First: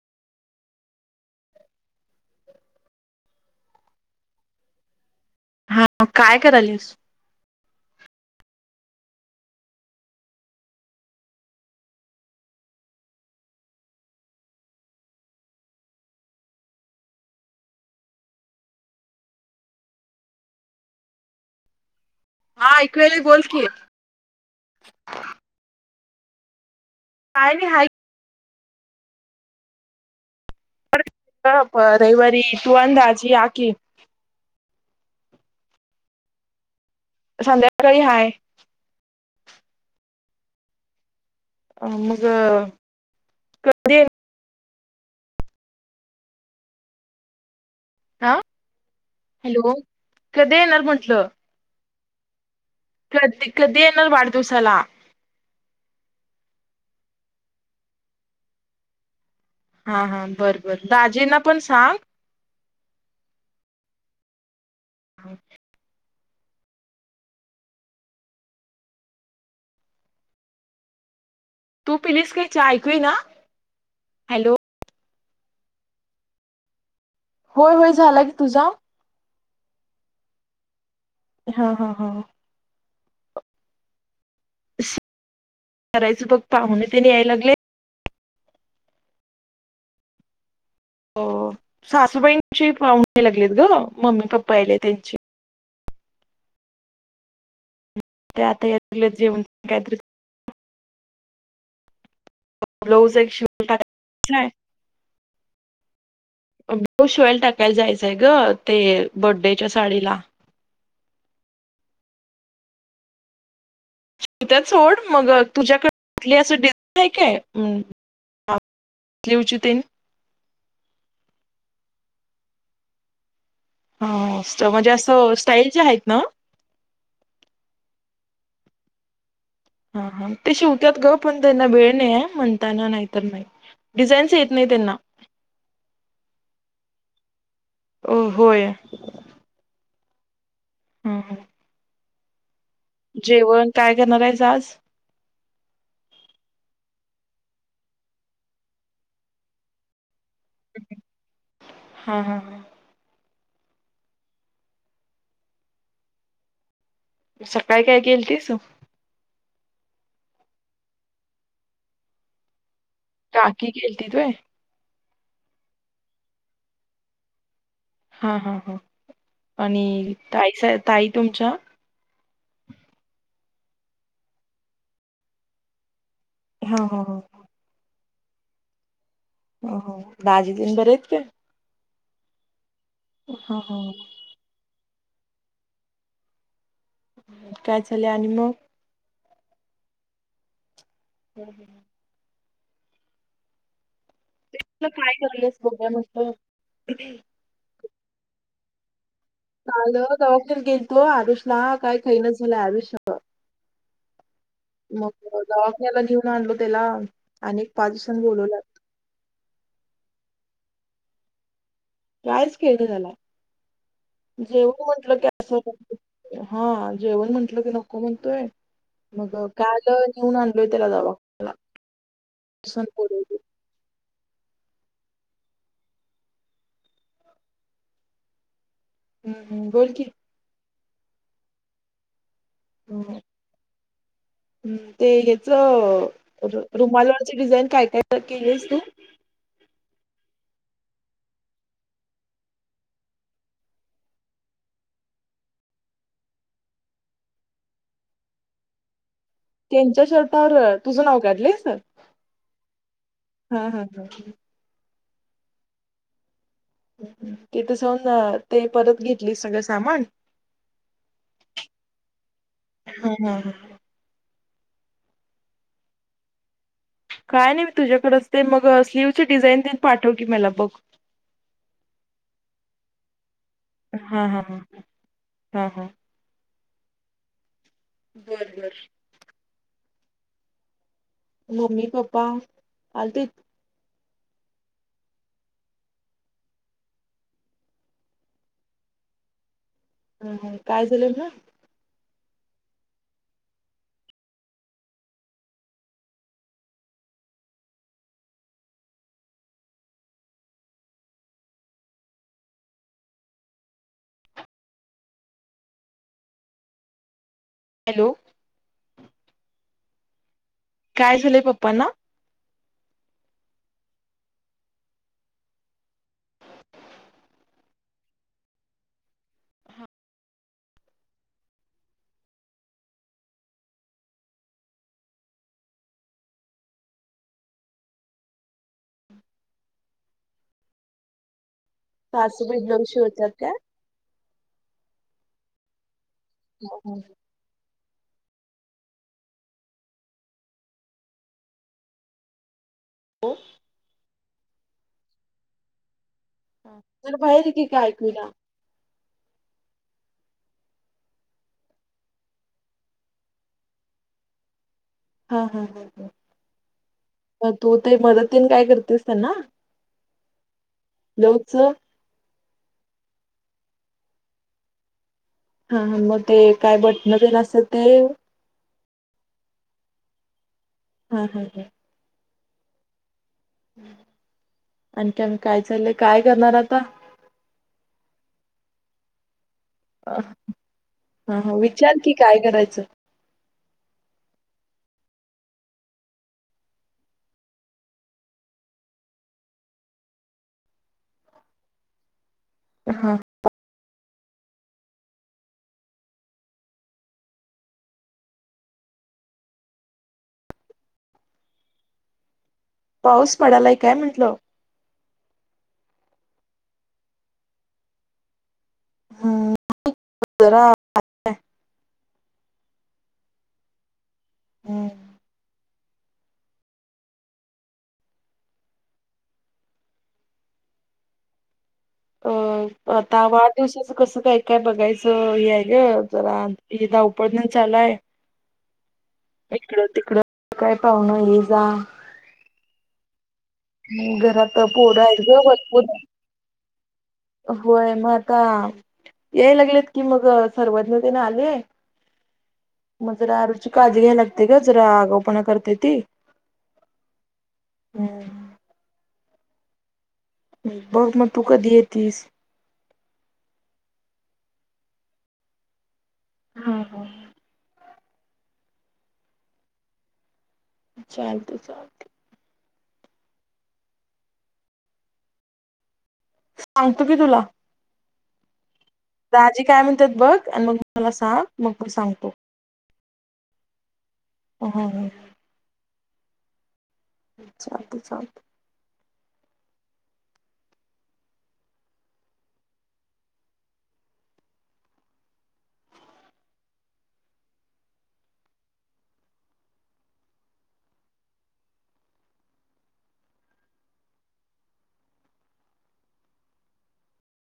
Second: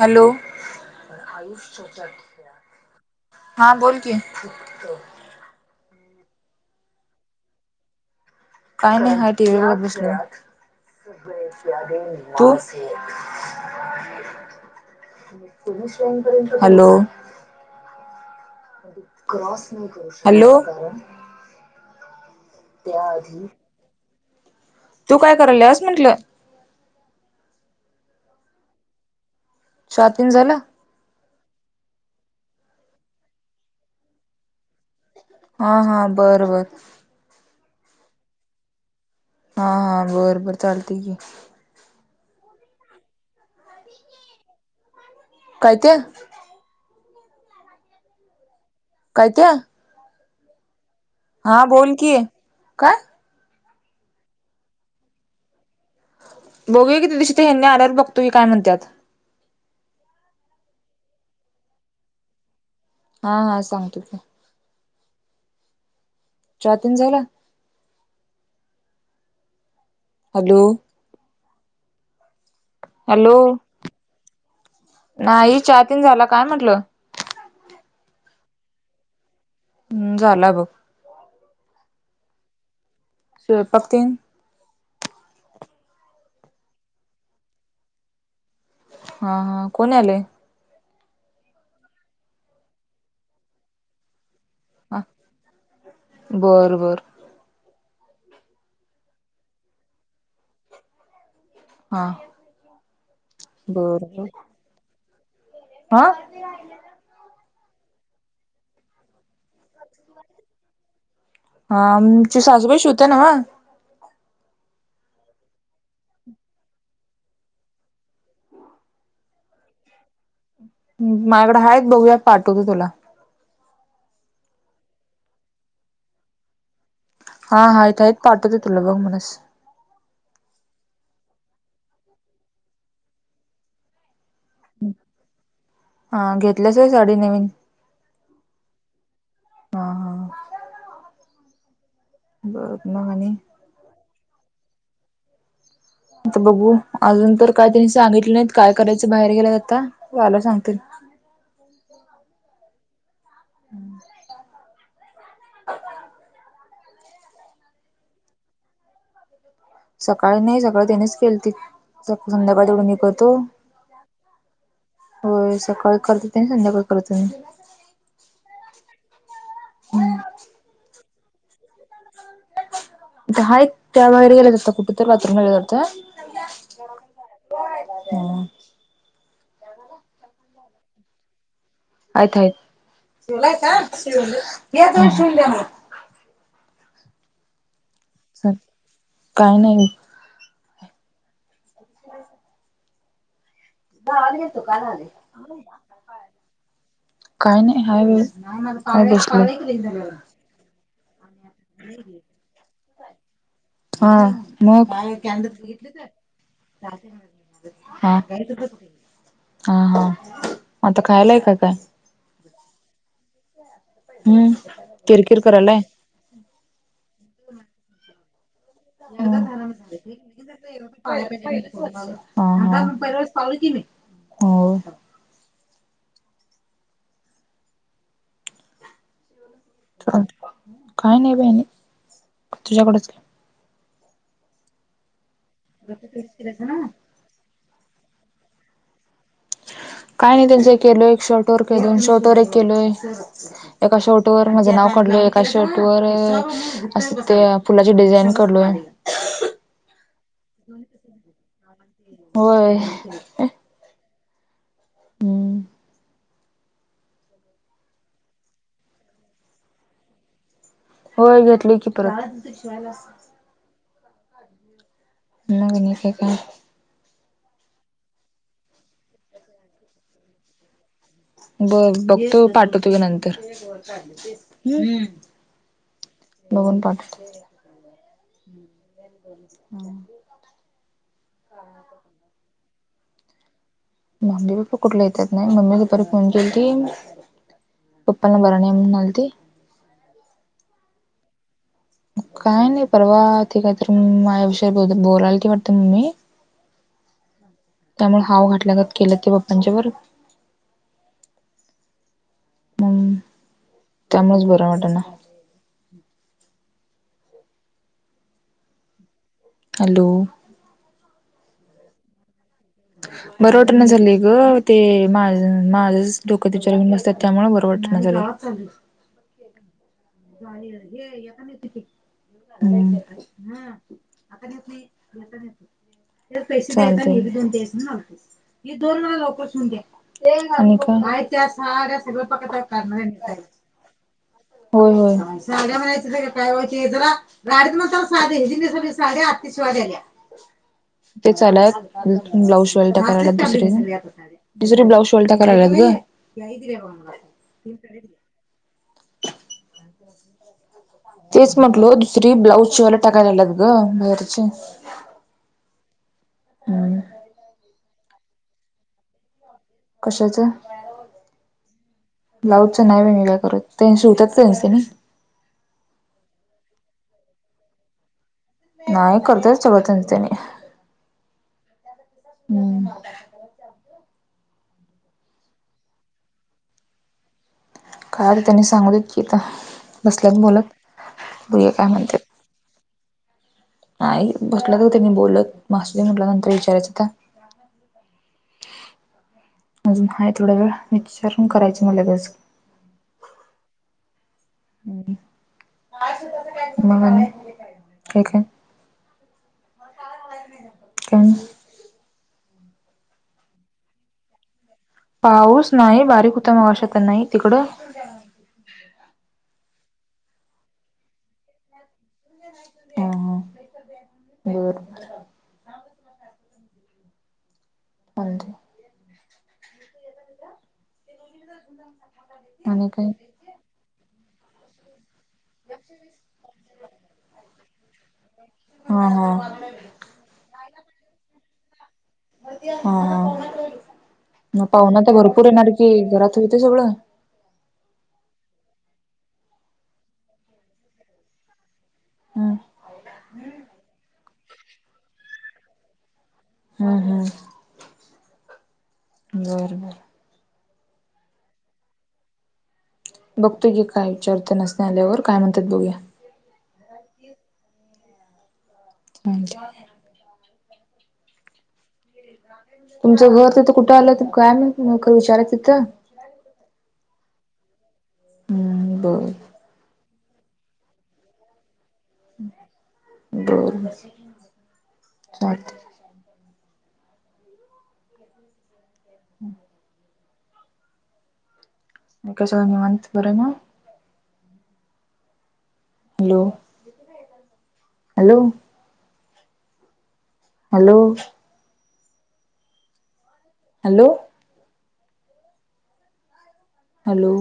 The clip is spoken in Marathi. हॅलो ु हा बोल कि हा काय करालस पाय नाही हय टी वलागेस [unintelligible] हॅलो हॅलो हा एकऐवेेळे बोलते तू काय कल असस म्हंटलं का नाही ह चहा तेन झालं? अ रविवार तू आणि दाजी या की. हा, हा, बर बर. संध्याकाळी हाय. हा हा बरं बरं चालतंय की. अ मगं कधी याय काय ते हा काय ते हॅलो! कधी येणार म्हंटलं? हा बोल कि. काय? कध कधी येणार वाढदिवसाला? बघू की त्या दिवशी हेनीं आल्यावर बघतो की काय म्हणतात. हां, हां बरं, बर दाजींना पण सांग. हा हा सांगतो की. [inaudible] चहा तेन झाला? हॅलो! तू पिलीस काय चहा? येईना हॅलो! हॅलो नाही, चाहा तेन झाला काय म्हंटलं? होय, होय झाला की, तुझा? हम्! झाला बघ. हा, हा, हा. स्वयंपाक तेन करायचं बघ पाहून तेन यायला लागले. हा. हा कोण यायले? हो सासूबाईंची पाहुणे यालागलीत गं. मम्मी -पप्पा यायलीत त्यांची. बरं बरं. ते आता या लागल्यात जेवण तेन काहीतर. हा. ब्लाऊज एक शिवयला बर बर टाकायचा आहे. हा. ब्लॉऊज एक शिवायला टाकायला जायचंय गं ते बडेच्या साडीला. हा, आमची सासूबाई शिवत्या नव्ह. शिवत्यात सोड. मगं तुझ्याकडे कुठली असं डिझाइन आहे काय? स्लीवची तेन माझ्या कडं आहेत बघूया पाठवतो तुला. हो, म्हणजे असं स्टाईलची आहेत नव्ह. हा. हा आहेत आहेत पाठवत आहे तुला बघ म्हणस. हा, हा ते शिवत्यात गं पण त्यांना वेळ नाही आहे म्हणताना नाहीतर नाही. डिझाईनच येत नाही ते हा, घेतल्यास व्हय साडी नवीन. होय. हा हा हम् हम्म. बरं मगं. जेवण काय करणार आहेस आज? आता बघू अजून तर काय त्यांनी सांगितले नाहीत काय करायचं बाहेर गेल्यात आता आल्यावर सांग हा हा. हम्म! [inaudible] सकाळी काय केलतीस? सकाळी नाही सकाळी त्यांनेच केलती संध्याकाळी तेवढ मी कर काकी खेळती तु आहे होय सकाळी करत हो संध्याकाळी करत हो हा हा हा मी आणि ताई ताई तुमच्या हा त्या वगैर गेले जात कुठु तर बातूम ग जत हा हा हा हो दजी तन बरे आहेत का आयय हा हा शव शव शव काय चालं आणि मग काय नाही ह ह हो द काय ठगलेस बोघ्या मस्त काही नाही हाय वेळ गेल तो आरुष ला काय काही न झालाय आरुष हा मग हा. दवाख्याला घेऊन आणलो त्याला आणिक पाच दिवसां बोलवला हा हा मता खायलाय का काय कायच खेळळ झाला हम्म जेवण म्हंटल की किरकिर करायलाय. असं हा जेवण म्हंटलं की नको म्हणतोय मग हा काल नेऊन आणलोय त्याला जावाला हा हो हम्म हम बोलकीी काय नाही बहिणी तुझ्याकडेच का हम्म ते याच रुमालची डिझाईन काय काय केलीस तू काय नाही त्यांच एक केलोय एक शॉर्ट वर के दोन शॉर्ट वर एक केलोय एका शर्ट वर माझे नाव काढलं एका शेर्ट वर असं ते फुलाची डिझाईन करलोय त्यांच्या शर्टावर तुझं नाव काढलंयस होय हा हा हा हम्म तिथं जाऊन ते परत घेतली सगळं सामान होळ घेतली की परत हा हा ह नग न का आहे का काय नाही मी तुझ्याकडेच ते मग स्लीव्ह डिझाईन देन पाठव की मला बघ ब बघतो पाठवतोी नंतर हा हा ह हा हा लगन पाठ बरं बरं हा मम्मी पप्पा आल ते मम्मी पप्पा कुठला येतात नाही मम्मी दुपारी फोन केली की पप्पा न बरणेम नलती ह काय झालं ना काय नाही परवा ते काहीत माझ्याविषयी ब बोलायला की वाटत मम् मी त्यामुळे हाव घाटला घात केलं ते बाप्पांच्या व त्यामुळेच बर वाट ना हॅलो हॅलो काय झालंय पप्पना बरं वाटना झालेय गं ते माझ माझ डोकं [inaudible] त्यामुळे बरं वाटना झालंय. आता [inaudible] चालतंय ही दोन तेवढ लवकर शिवून दया. आहेत त्या साड्या सगळ्या पाक सासूबाई ब्लाऊज काढणार आहे शिवतात मी काय होय होय, साड्या म्हणायच हा हा [inaudible] गाडीत म साधे जिली स साध्या आतिशिवा्याल्या तेला [inaudible] ब्लाऊज शिवायला टाकायला आल्यात हो दुसरे. दुसरे ब्लाऊज शिवायला टाकायला आल्यात गं जरा बाहेर की, काय ऐकू येईना! [inaudible] तेच म्हटलो दुसरी ब्लाऊज शिवायला टाकल्यात गं बाहेरची. हां हां हम्म हां, तु ते मदत तेन काय करतीस त्यांना? कश्याचं? ब्लाऊजच ब्लाऊजच मी नाही काय करत, त्यांनी शिवतात त्याचं त्यांनी. हां हां मग ते काय बटण तेन असत्यात कायं [inaudible] नाही करत्यात सगळं त्याचं त्यांनी. हां हां हां! हम्म! [unintelligible] आणखी आणि काय चाललंय. काय करणार आता? काय तेनी सांगू देत की आता हा बसल्यात बोलत, हा बघूया काय विचार की म्हणत्यात? काय करायचं! नाही, बसल्यात ओ तेनी बोलत मग असू दे म्हटलं नंतर विचारायचं तर ह [unintelligible] अजून हाय थोडा वेळ विचारून करायचं मग लगेच हां [unintelligible] [unintelligible] ठीक आहे. कोण? [unintelligible] पाऊस पडालाय काय म्हटलं पाऊस, नाही बारीक हुता मगाशी, आता नाही. तिकड? हम्म, जरा हां हां, बरं हम्म, [unintelligible] [inaudible] [inaudible] अ आणि काय आता वाढदिवसाचं कसं काय काय बघायचं, यायचं जरा ते धावपळ चालू हाय. हां हां इकडं तिकडं काय पावनं ये जा हां हां, घरात मग पाहुन पोरं तेर आहेत ग भरपूर येणार की, घरात होताय सगळं. होय, मग आता यायला लागलेत की मग सर्वज्ञ तेन आले. हम् मग जरा आरूची काळजी घ्यायला लागते गं, जरा आगावपणा करते ती. हम्म हम्म हां बरं बरं बघ, मग तू कधी येेतीस? बघतो कि, काय विचारतो त्यासानी आल्यावर काय म्हणतात बघूया. हां हां म्हज [unintelligible] चालतंय चालतंय तुमचं घर तिथं कुठं आलं, काय म्हणून नेमकं विचाराय तिथं. सांगतो की तुला! हम् ब दजी काय म्हणतात बघ आणि मग मला सांग मग मी सांगतो बर हो हो हो [inaudible] [unintelligible] च् चालते चालते हम् [inaudible] कस आहे निवांत बर नव्ह hello hello hello hello hello